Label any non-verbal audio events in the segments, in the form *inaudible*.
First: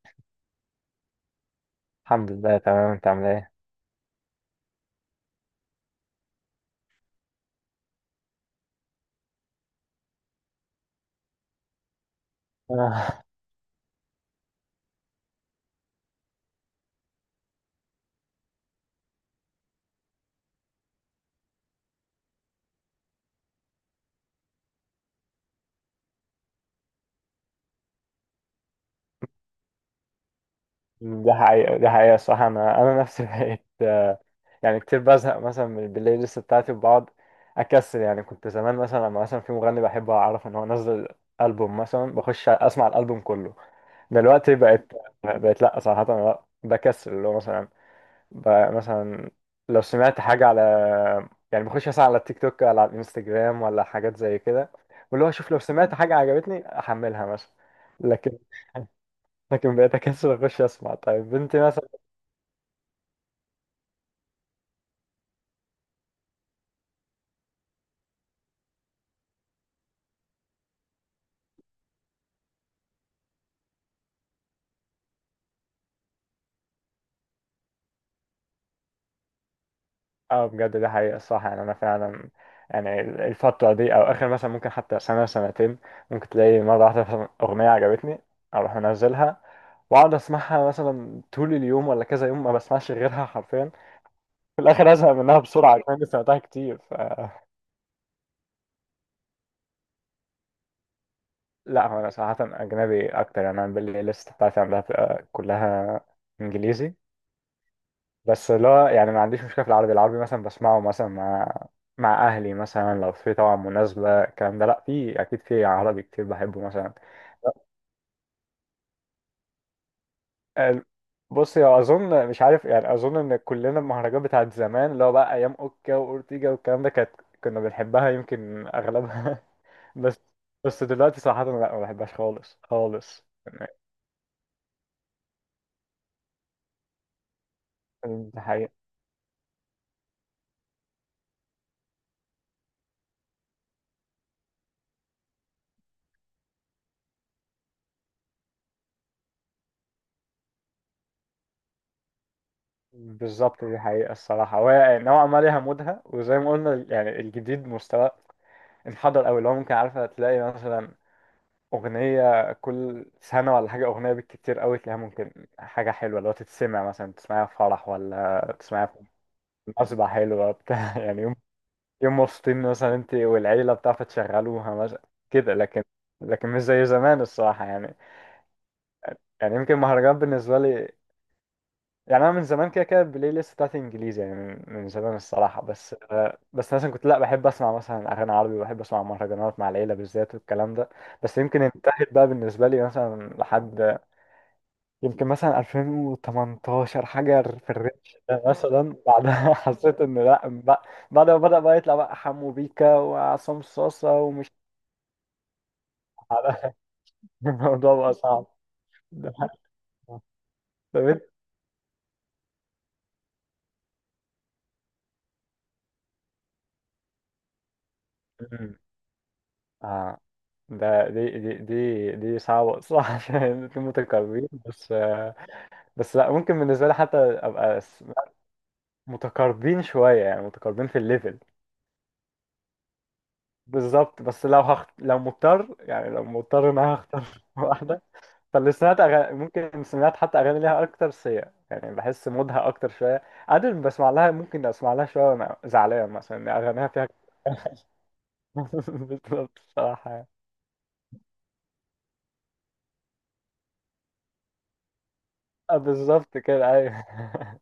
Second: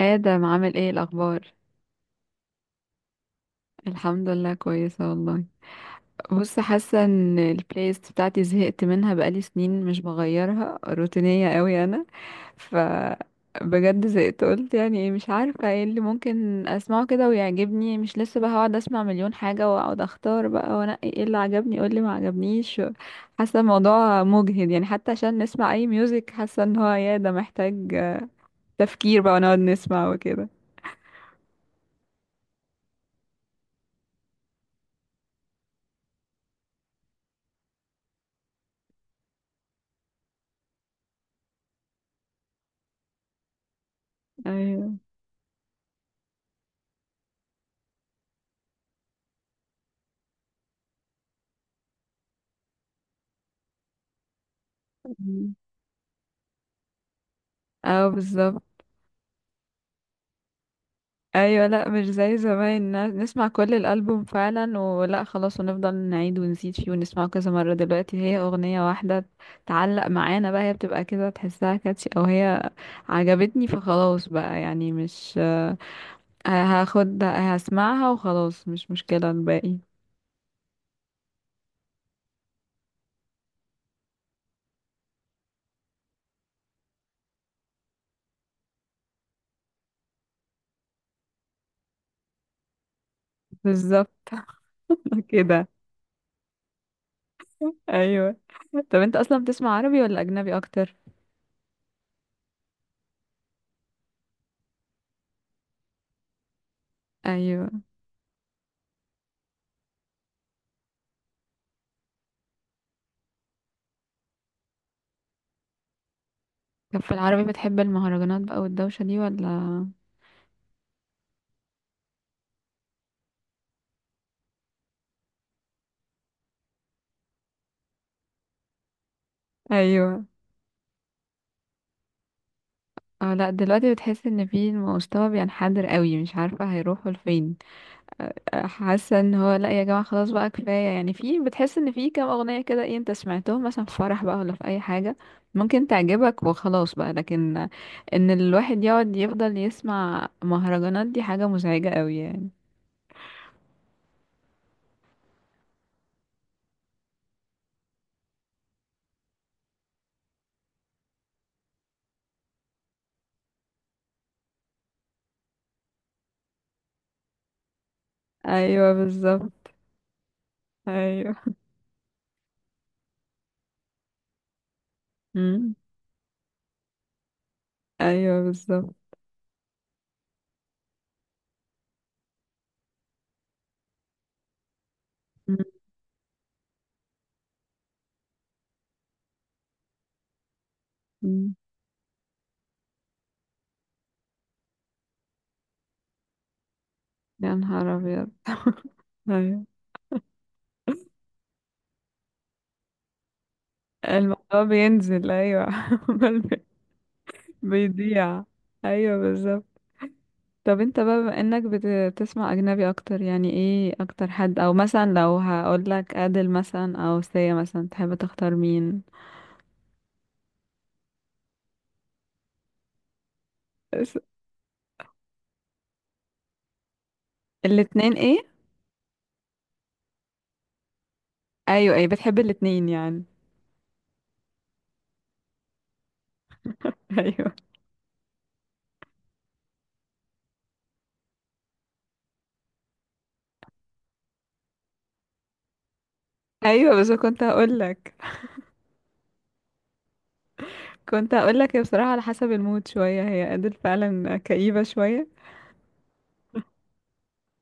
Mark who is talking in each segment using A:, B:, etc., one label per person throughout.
A: آدم، عامل ايه الأخبار؟
B: الحمد لله تمام، انت عامل ايه؟
A: الحمد لله، كويسة والله. بص، حاسة ان البلاي ليست بتاعتي زهقت منها بقالي سنين، مش بغيرها، روتينية قوي أنا. ف
B: آه،
A: بجد زهقت، قلت يعني ايه؟ مش عارفة ايه اللي ممكن اسمعه كده ويعجبني، مش لسه بقى هقعد اسمع مليون حاجة واقعد اختار بقى وانقي إيه اللي عجبني ايه اللي ما عجبنيش. حاسة الموضوع مجهد، يعني حتى عشان نسمع اي ميوزك حاسة ان هو يا ده محتاج تفكير بقى ونقعد نسمع وكده.
B: دي حقيقة، دي حقيقة الصراحة. انا انا نفسي *laughs* بقيت يعني كتير بزهق مثلا من البلاي ليست بتاعتي وبقعد اكسل. يعني كنت زمان مثلا، لما مثلا في مغني بحبه اعرف ان هو نزل البوم مثلا بخش اسمع الالبوم كله. دلوقتي
A: ايوه.
B: بقت لا، صراحة أنا لا بكسل. اللي هو مثلا مثلا لو سمعت حاجة على، يعني بخش مثلا على التيك توك ولا على الانستجرام ولا حاجات زي كده، واللي هو اشوف لو سمعت حاجة عجبتني احملها مثلا.
A: اه،
B: لكن،
A: بالظبط.
B: بقيت اكسل اخش اسمع طيب بنتي
A: ايوه، لا
B: مثلا.
A: مش زي زمان نسمع كل الالبوم فعلا، ولا خلاص ونفضل نعيد ونزيد فيه ونسمعه كذا مره. دلوقتي هي اغنيه واحده تعلق معانا بقى، هي بتبقى كده تحسها كاتشي او هي عجبتني فخلاص بقى، يعني مش هاخد هسمعها وخلاص، مش مشكله الباقي.
B: اه بجد، دي حقيقة، الصح. يعني انا فعلا يعني الفترة دي او اخر مثلا ممكن، حتى سنة سنتين ممكن تلاقي مرة واحدة مثلا اغنية عجبتني، اروح منزلها واقعد اسمعها مثلا طول اليوم ولا كذا يوم ما بسمعش غيرها حرفيا.
A: بالظبط،
B: في الاخر ازهق
A: *laughs*
B: منها
A: كده.
B: بسرعة كمان إني سمعتها كتير ف...
A: ايوه. طب انت اصلا بتسمع عربي ولا اجنبي اكتر؟
B: لا هو انا صراحة اجنبي اكتر. يعني انا بالليست بتاعتي عندها بتبقى كلها انجليزي.
A: ايوه.
B: بس اللي هو يعني ما عنديش مشكلة في العربي. العربي مثلا بسمعه مثلا مع أهلي مثلا لو في طبعا مناسبة الكلام ده. لأ في أكيد في عربي كتير بحبه مثلا.
A: طب في العربي بتحب المهرجانات بقى والدوشه دي ولا؟
B: ال- بص يا، أظن مش عارف يعني، أظن إن كلنا المهرجانات بتاعت زمان اللي هو بقى أيام أوكا وأورتيجا والكلام ده، كانت كنا بنحبها يمكن أغلبها. *laughs* بس،
A: ايوه.
B: دلوقتي صراحة لأ، ما بحبهاش خالص خالص.
A: اه لا، دلوقتي بتحس ان في المستوى بينحدر قوي، مش عارفة هيروحوا لفين.
B: دي حقيقة.
A: حاسة ان هو لا يا جماعة، خلاص بقى كفاية، يعني في بتحس ان في كام اغنية كده، ايه انت سمعتهم مثلا في فرح بقى ولا في اي حاجة ممكن تعجبك وخلاص بقى، لكن ان الواحد يقعد يفضل يسمع مهرجانات دي حاجة مزعجة قوي يعني.
B: بالظبط، دي حقيقة الصراحة. وهي نوعا ما ليها مودها، وزي ما قلنا يعني الجديد مستوى محضر قوي. اللي هو ممكن، عارفه تلاقي مثلا اغنيه كل سنه ولا حاجه، اغنيه بالكتير قوي تلاقيها ممكن حاجه حلوه اللي هو تتسمع مثلا، تسمعها في فرح ولا تسمعها
A: ايوه،
B: في
A: بالظبط.
B: مناسبه حلوه بتاع *laughs* يعني يوم
A: ايوه.
B: يوم مبسوطين مثلا انت والعيله بتاع فتشغلوها مثلا كده.
A: مم.
B: لكن، مش زي زمان الصراحه يعني.
A: ايوه، بالظبط.
B: يعني يمكن المهرجان بالنسبه لي، يعني انا من زمان كده كده البلاي ليست بتاعتي انجليزي. يعني من زمان
A: مم.
B: الصراحه. بس مثلا كنت لا بحب اسمع مثلا اغاني عربي، وبحب اسمع مهرجانات مع العيله بالذات والكلام ده. بس
A: مم.
B: يمكن انتهت بقى بالنسبه لي مثلا لحد، يمكن مثلا 2018 حاجه
A: يا
B: في
A: نهار
B: الريتش
A: ابيض.
B: ده مثلا. بعدها *laughs*
A: ايوه،
B: حسيت ان لا بعد ما بدا بقى يطلع بقى حمو بيكا وعصام صاصه ومش
A: الموضوع بينزل. ايوه.
B: *laughs*
A: *laughs*
B: عارف. الموضوع بقى
A: بيضيع.
B: صعب. *laughs*
A: ايوه،
B: ده حقيقي.
A: بالظبط. طب انت
B: طب
A: بقى بما انك بتسمع اجنبي اكتر، يعني ايه اكتر حد؟ او مثلا لو هقول لك ادل مثلا او سيا مثلا تحب تختار
B: انت،
A: مين؟
B: اه ده دي دي دي دي صعبة، صح. *laughs* عشان الاتنين
A: بس-
B: متقاربين. بس لا، ممكن بالنسبة لي حتى أبقى
A: الاتنين ايه؟
B: متقاربين شوية، يعني متقاربين في الليفل.
A: ايوه، ايه بتحب الاتنين يعني.
B: بالظبط، بس لو لو مضطر، يعني لو مضطر إن أنا
A: *laughs*
B: هختار *laughs*
A: ايوه،
B: واحدة، فاللي سمعت أغاني ممكن سمعت حتى أغاني ليها أكتر سيا. يعني بحس مودها أكتر شوية. عادل بسمع لها، ممكن أسمع لها شوية وأنا زعلان مثلا إن أغانيها
A: ايوه،
B: فيها
A: بس كنت هقول لك
B: *laughs* بالظبط الصراحة.
A: كنت هقول لك هي بصراحة على حسب المود شوية، هي ادل فعلا كئيبة شوية.
B: بالظبط كده، أيوه. *laughs*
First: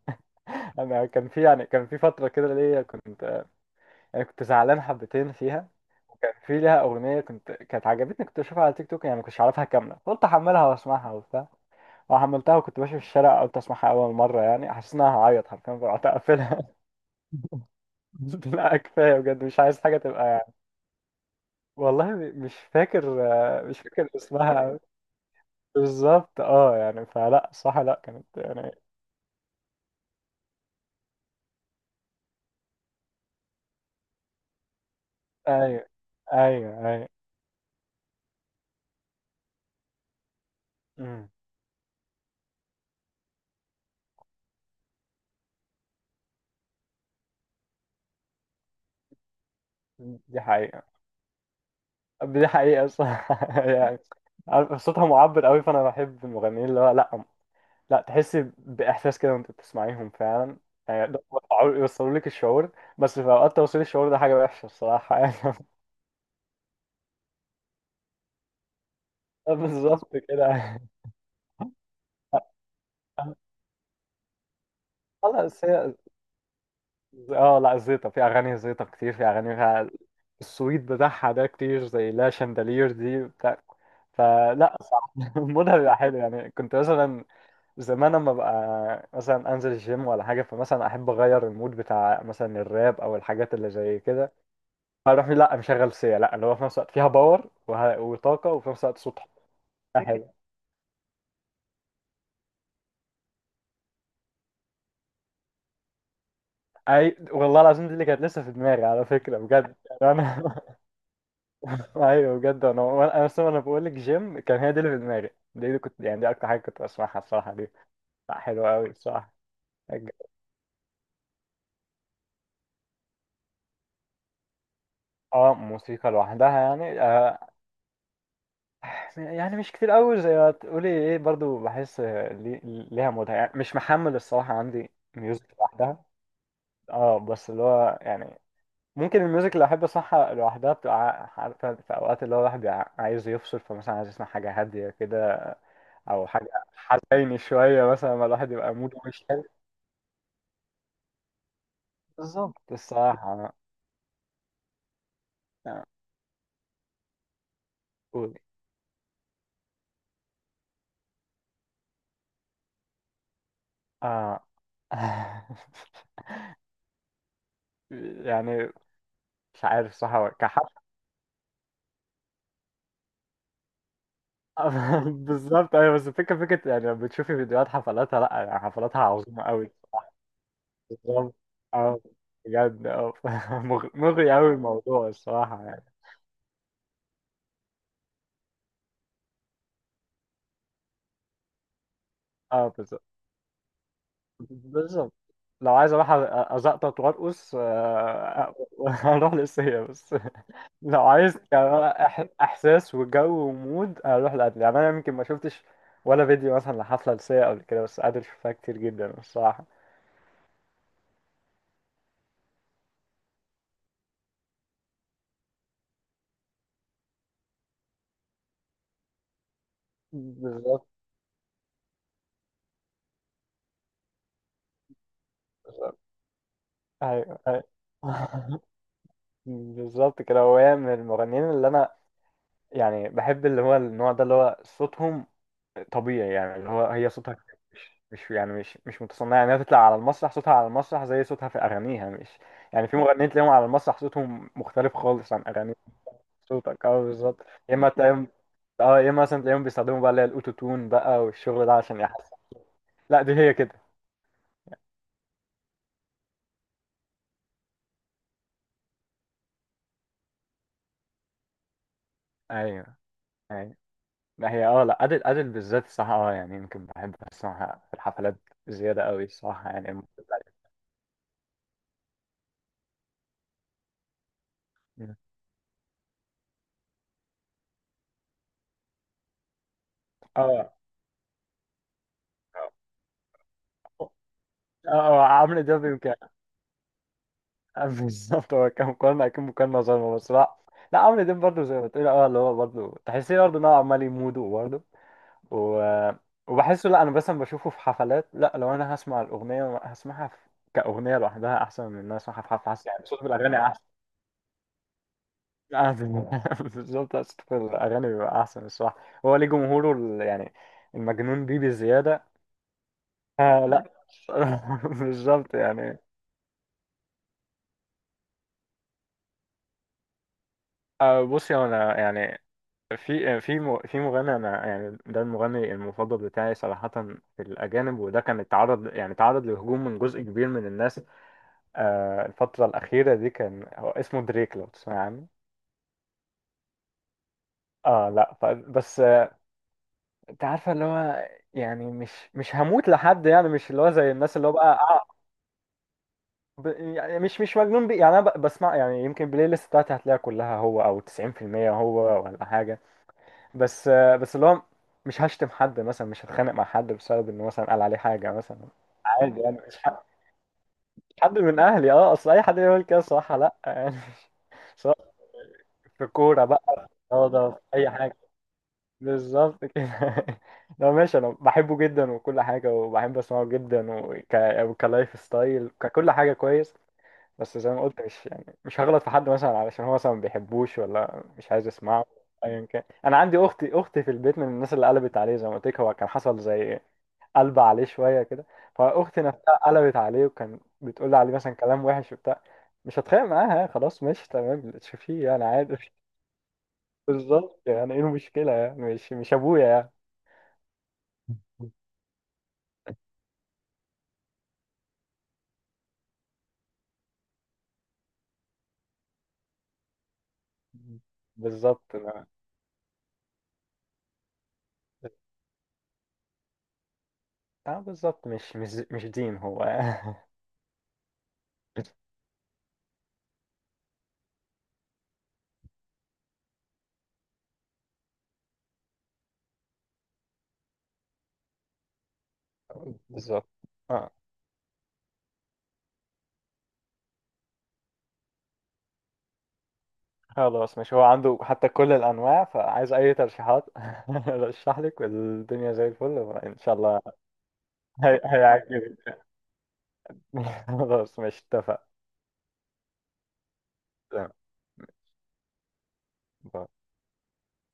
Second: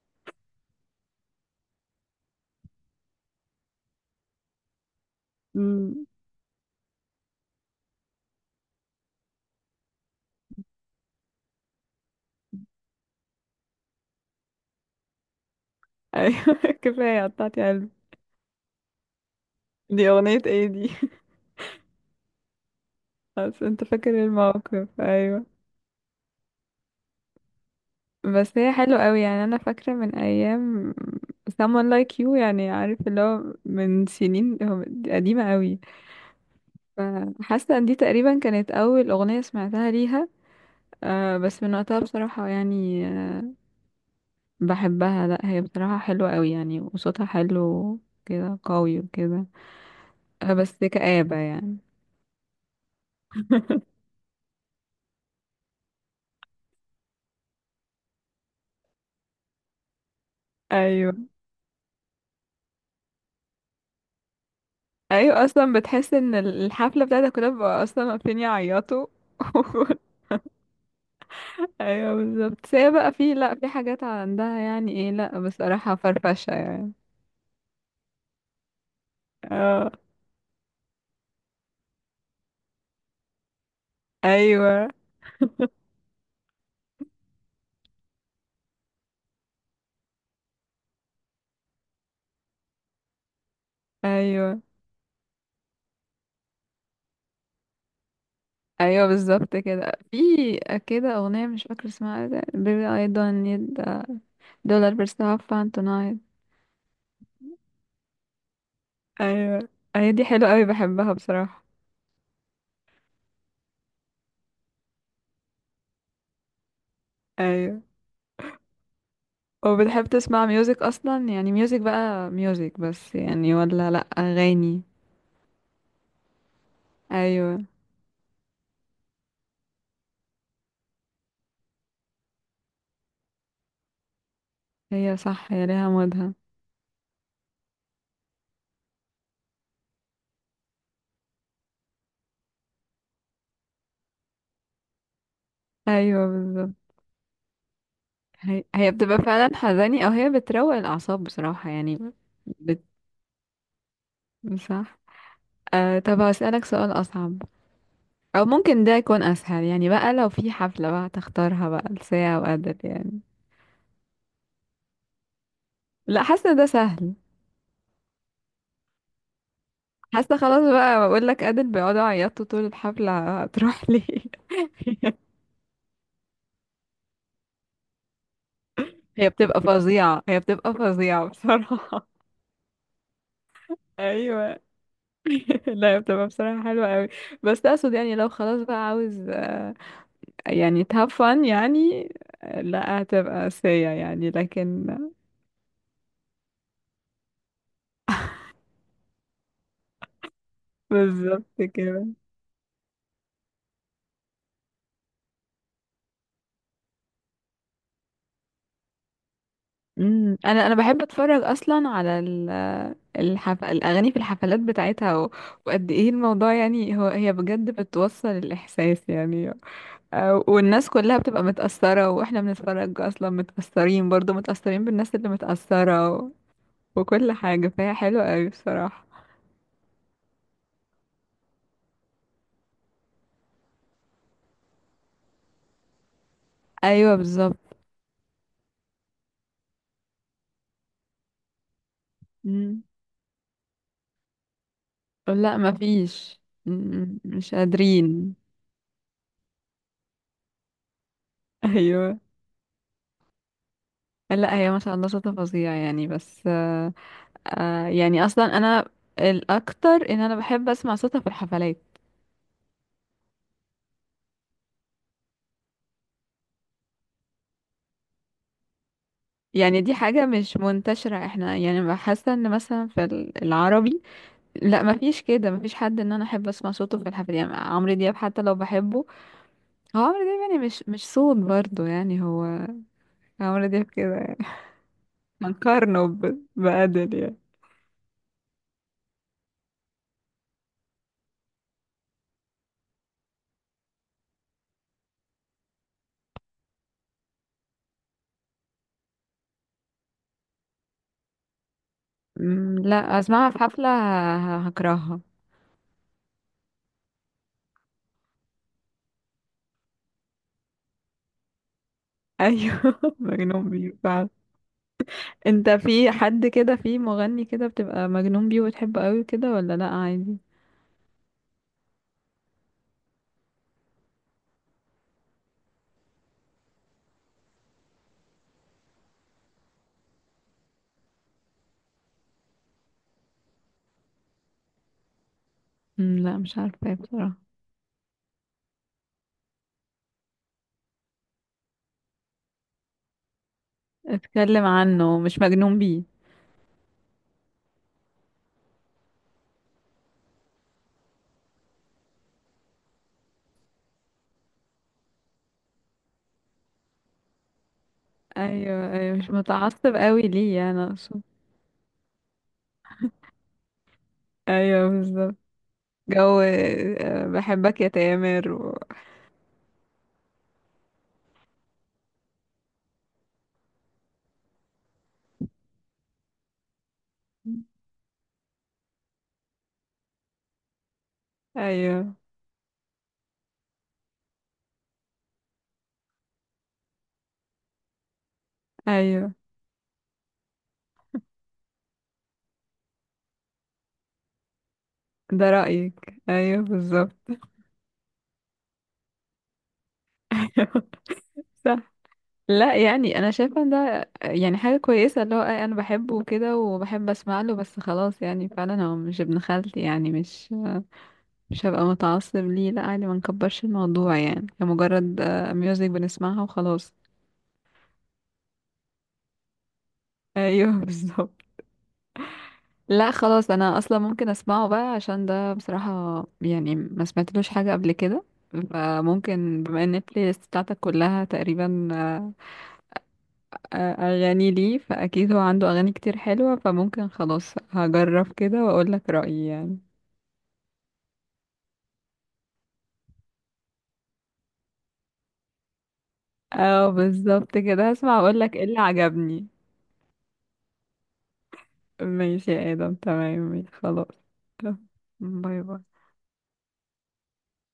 B: انا كان في، يعني كان في فتره كده ليا كنت، يعني كنت زعلان حبتين فيها.
A: امم.
B: وكان في ليها اغنيه كنت، كانت عجبتني، كنت اشوفها على تيك توك، يعني ما كنتش عارفها كامله قلت احملها واسمعها وبتاع. وحملتها وكنت ماشي في الشارع قلت اسمعها اول مره، يعني حسيت انها هعيط حرفيا، فرحت
A: ايوه.
B: اقفلها.
A: *laughs* كفاية قطعتي قلبي.
B: *laughs* لا كفايه بجد، مش عايز حاجه
A: دي
B: تبقى
A: اغنية
B: يعني.
A: ايه دي؟
B: والله مش فاكر،
A: *laughs* بس
B: مش
A: انت
B: فاكر
A: فاكر
B: اسمها.
A: الموقف، ايوه.
B: بالظبط اه، يعني فلا صح، لا كانت
A: بس
B: يعني.
A: هي حلوة قوي يعني، انا فاكرة من ايام someone like you، يعني عارف اللي هو من سنين، هو قديمة قوي.
B: ايوه، ايوه، ايوه.
A: فحاسة ان دي تقريبا كانت اول اغنية سمعتها ليها.
B: أمم.
A: بس من وقتها بصراحة يعني بحبها، لا هي بصراحة حلوة قوي يعني، وصوتها حلو كده قوي وكده.
B: دي
A: بس
B: حقيقة.
A: كآبة يعني.
B: دي حقيقة، صح. *laughs* يعني
A: *laughs*
B: عارف، صوتها معبر قوي، فأنا بحب المغنيين اللي هو لأ، لأ تحس بإحساس كده وأنت بتسمعيهم فعلا. يعني
A: ايوه،
B: يقدروا يوصلوا لك الشعور. بس في أوقات توصيل الشعور ده حاجة وحشة الصراحة يعني.
A: ايوه اصلا بتحس ان الحفلة بتاعتها كلها بقى اصلا واقفين يعيطوا.
B: *laughs*
A: *laughs*
B: بالظبط كده.
A: ايوه، بالظبط. بس هي بقى في، لا في حاجات عندها يعني ايه، لا
B: خلاص هي
A: بصراحة فرفشة يعني.
B: اه، لا زيطة في أغاني، زيطة كتير في أغاني
A: اه.
B: فيها السويت بتاعها ده، كتير زي لا شاندالير دي بتاع. فلا
A: ايوه،
B: صح. *laughs* مودها بيبقى حلو، يعني كنت مثلا زمان اما ببقى مثلا انزل الجيم ولا حاجه، فمثلا احب اغير المود بتاع مثلا الراب او الحاجات اللي زي كده.
A: ايوه،
B: فاروح لا مشغل سيا، لا اللي هو في نفس الوقت فيها باور وطاقه، وفي نفس الوقت
A: ايوه،
B: صوتها
A: بالظبط كده. في
B: حلو.
A: كده اغنية مش فاكرة اسمها ايه، بيبي اي دون نيد دولار بس هاف فان تونايت.
B: اي والله العظيم، دي اللي كانت لسه في دماغي على فكره،
A: ايوه،
B: بجد
A: هي
B: يعني
A: دي حلوة
B: انا.
A: قوي، بحبها بصراحة.
B: *laughs* ايوه بجد انا انا اصلا، انا بقول لك جيم، كان هي دي اللي في دماغي. دي اللي كنت، يعني دي اكتر حاجه كنت بسمعها الصراحه دي.
A: ايوه.
B: لا حلوه قوي الصراحه.
A: وبتحب تسمع ميوزك اصلا يعني، ميوزك بقى ميوزك بس يعني، ولا لا اغاني؟
B: اه، موسيقى لوحدها يعني آه.
A: ايوه.
B: يعني مش كتير قوي زي ما تقولي ايه، برضو بحس ليها مودها. يعني مش محمل الصراحة عندي
A: هي
B: ميوزك
A: صح، هي ليها
B: لوحدها.
A: مودها.
B: اه بس اللي هو يعني، ممكن الميوزك اللي احب اسمعها لوحدها بتبقى عارفة في اوقات اللي هو الواحد بيبقى عايز يفصل، فمثلا عايز يسمع حاجة هادية كده
A: ايوه،
B: او حاجة
A: بالظبط
B: حزيني شوية، مثلا ما الواحد
A: هي
B: يبقى
A: هي
B: موده
A: بتبقى
B: مش حلو.
A: فعلا حزاني، او هي بتروق الاعصاب بصراحة يعني.
B: بالظبط
A: بت...
B: الصراحة.
A: صح.
B: آه،
A: طب هسألك سؤال اصعب،
B: قولي.
A: او ممكن ده يكون اسهل يعني، بقى لو في حفلة بقى تختارها بقى لساعة وأدل يعني؟
B: اه، *laughs*
A: لا، حاسة ده سهل.
B: يعني مش عارف صح.
A: حاسة خلاص بقى، بقول لك أدل بيقعدوا يعيطوا طول الحفلة، هتروح ليه؟
B: *laughs*
A: *laughs*
B: بالظبط ايوه، بس الفكره فكره، يعني لما بتشوفي فيديوهات حفلاتها لا يعني حفلاتها
A: هي
B: عظيمه
A: بتبقى
B: قوي الصراحه.
A: فظيعة، هي بتبقى فظيعة
B: بالظبط اه،
A: بصراحة.
B: بجد اه *laughs*
A: *laughs*
B: مغري قوي
A: ايوه.
B: الموضوع الصراحه
A: *laughs*
B: يعني.
A: لا هي بتبقى بصراحة حلوة قوي، بس اقصد يعني لو خلاص بقى عاوز يعني have fun يعني.
B: اه،
A: لا
B: بالظبط
A: هتبقى سيئة يعني، لكن
B: بالظبط. لو عايز اروح ازقطط وارقص، *laughs* اروح للسيا. بس لو عايز
A: بالظبط
B: يعني
A: كده.
B: احساس وجو ومود، اروح لقبل. يعني انا يمكن ما شفتش ولا فيديو مثلا لحفله لسيا قبل كده، بس قادر اشوفها كتير جدا الصراحه.
A: انا بحب اتفرج اصلا على الاغاني في الحفلات بتاعتها وقد ايه الموضوع يعني، هو هي بجد بتوصل الاحساس يعني،
B: بالظبط،
A: والناس كلها بتبقى متأثرة، واحنا بنتفرج اصلا متأثرين، برضو متأثرين بالناس اللي متأثرة وكل
B: ايوه ايوه.
A: حاجة، فهي حلوة قوي
B: *laughs*
A: بصراحة.
B: بالظبط كده. هو هي من المغنيين اللي انا يعني بحب، اللي هو النوع ده اللي هو صوتهم طبيعي. يعني اللي هو هي
A: ايوه،
B: صوتها
A: بالظبط.
B: مش، يعني مش متصنعه. يعني هي تطلع على المسرح صوتها على المسرح زي صوتها في اغانيها، مش،
A: امم
B: يعني في مغنيين تلاقيهم على المسرح صوتهم مختلف خالص عن
A: لا
B: اغاني
A: مفيش.
B: صوتك. اه بالظبط.
A: مش
B: يا اما تلاقيهم،
A: قادرين.
B: اه يا اما مثلا تلاقيهم بيستخدموا بقى اللي هي الاوتو تون بقى والشغل ده عشان
A: ايوه،
B: يحس. لا دي هي كده.
A: لا هي ما شاء الله شاطرة فظيعة يعني، بس يعني اصلا انا، الاكتر ان انا بحب اسمع صوتها في الحفلات.
B: ايوه، ايوه. ما هي اه لا، أدل، أدل بالذات الصراحة. اه يعني يمكن بحب أسمعها في الحفلات زيادة قوي الصراحة
A: يعني
B: يعني
A: دي حاجة مش منتشرة احنا، يعني بحس ان مثلا في العربي لا ما
B: اه،
A: فيش كده، ما فيش حد ان انا احب اسمع صوته في الحفلات، يعني عمرو دياب حتى لو بحبه، هو عمرو دياب يعني
B: اه،
A: مش صوت برضه، يعني هو عمرو دياب كده يعني.
B: اه.
A: *laughs*
B: عمرو دياب
A: هنقارنه
B: يمكن.
A: بأدل يعني.
B: *laughs* بالظبط. هو كان مقارنة، أكيد مقارنة ظالمة، بس لا، لا عمرو دياب برضه زي ما بتقول اه، اللي هو برضه تحسيه برضه إن هو عمال يموده برضه و... وبحسه لا، أنا مثلا بشوفه في حفلات، لا لو أنا هسمع الأغنية هسمعها في... كأغنية لوحدها أحسن من إن أنا أسمعها في حفلة. حاسس يعني
A: لا
B: صوت
A: اسمعها
B: الأغاني
A: في
B: أحسن.
A: حفلة هكرهها.
B: أعدل. *laughs* بالظبط أصل في الأغاني بيبقى أحسن الصراحة. هو ليه جمهوره يعني المجنون بيه بزيادة.
A: ايوه. *laughs*
B: آه
A: مجنون
B: لا.
A: بيه.
B: *laughs* بالظبط
A: انت
B: يعني.
A: في حد كده، في مغني كده بتبقى مجنون بيه وتحبه قوي كده، ولا لا عادي؟
B: آه بص يا، أنا يعني في في مغني أنا يعني، ده المغني المفضل بتاعي صراحة في الأجانب. وده كان اتعرض، يعني اتعرض لهجوم من جزء كبير من الناس آه الفترة الأخيرة دي. كان هو اسمه دريك، لو تسمع عنه.
A: مم، لا مش عارفه بصراحه.
B: اه لا بس انت عارفه اللي هو، يعني مش هموت لحد يعني، مش اللي هو زي الناس اللي هو
A: اتكلم
B: بقى
A: عنه مش مجنون بيه.
B: ب... يعني مش مجنون بيه. يعني انا بسمع، يعني يمكن البلاي ليست بتاعتي هتلاقيها كلها هو او 90%، هو ولا حاجه. بس اللي هو مش هشتم حد مثلا، مش هتخانق مع حد بسبب انه مثلا قال عليه حاجه مثلا.
A: ايوه، ايوه، مش *laughs*
B: عادي يعني، مش
A: متعصب قوي ليه يعني،
B: مش
A: اقصد.
B: حد من اهلي اه، اصل اي حد يقول كده صراحه لا يعني. *laughs*
A: ايوه،
B: سواء
A: بالظبط.
B: في
A: جو
B: كوره بقى، اه، ده في
A: بحبك يا
B: اي حاجه.
A: تامر
B: بالظبط كده. *laughs* لا ماشي، انا بحبه جدا وكل حاجه، وبحب اسمعه جدا وكلايف ستايل، ككل حاجه كويس. بس زي ما قلت، مش يعني مش هغلط في حد مثلا علشان هو مثلا ما بيحبوش ولا مش عايز يسمعه.
A: ايوه،
B: ايا كان، انا عندي اختي في البيت من الناس اللي قلبت عليه. زي ما قلت لك، هو كان حصل زي، قلب عليه شويه كده، فاختي
A: ايوه.
B: نفسها قلبت عليه، وكان بتقول لي عليه مثلا كلام وحش وبتاع. مش هتخانق معاها، خلاص ماشي تمام اللي تشوفيه يعني
A: ده
B: عادي. *laughs*
A: رأيك، ايوه بالظبط.
B: بالظبط. يعني ايه المشكله، يعني مش ابويا يعني.
A: *laughs* ايوه، صح. لا يعني انا شايفه ان ده يعني حاجه كويسه، اللي هو انا بحبه كده وبحب اسمع له، بس خلاص يعني فعلا هو مش ابن خالتي، يعني مش هبقى
B: بالظبط اه،
A: متعصب ليه، لا عادي، ما نكبرش الموضوع يعني، هي مجرد ميوزك بنسمعها وخلاص.
B: بالظبط مش دين هو.
A: ايوه. *laughs* بالظبط. لا خلاص، انا اصلا ممكن اسمعه بقى عشان ده بصراحة يعني ما سمعتلوش حاجة قبل كده. فممكن بما ان البلاي ليست بتاعتك كلها تقريبا
B: *laughs* بالظبط اه.
A: اغاني ليه، فاكيد هو عنده اغاني كتير حلوة، فممكن خلاص هجرب كده واقول لك رأيي يعني.
B: خلاص مش، هو عنده حتى كل الأنواع، فعايز أي ترشيحات. *laughs* رشح لك والدنيا زي الفل إن شاء
A: اه،
B: الله.
A: بالظبط كده، هسمع واقول لك ايه اللي
B: هيعجبك.
A: عجبني.
B: *laughs* خلاص مش، اتفق.
A: ماشي يا آدم، تمام، ماشي خلاص.
B: تمام.
A: تمام. باي باي.
B: باي.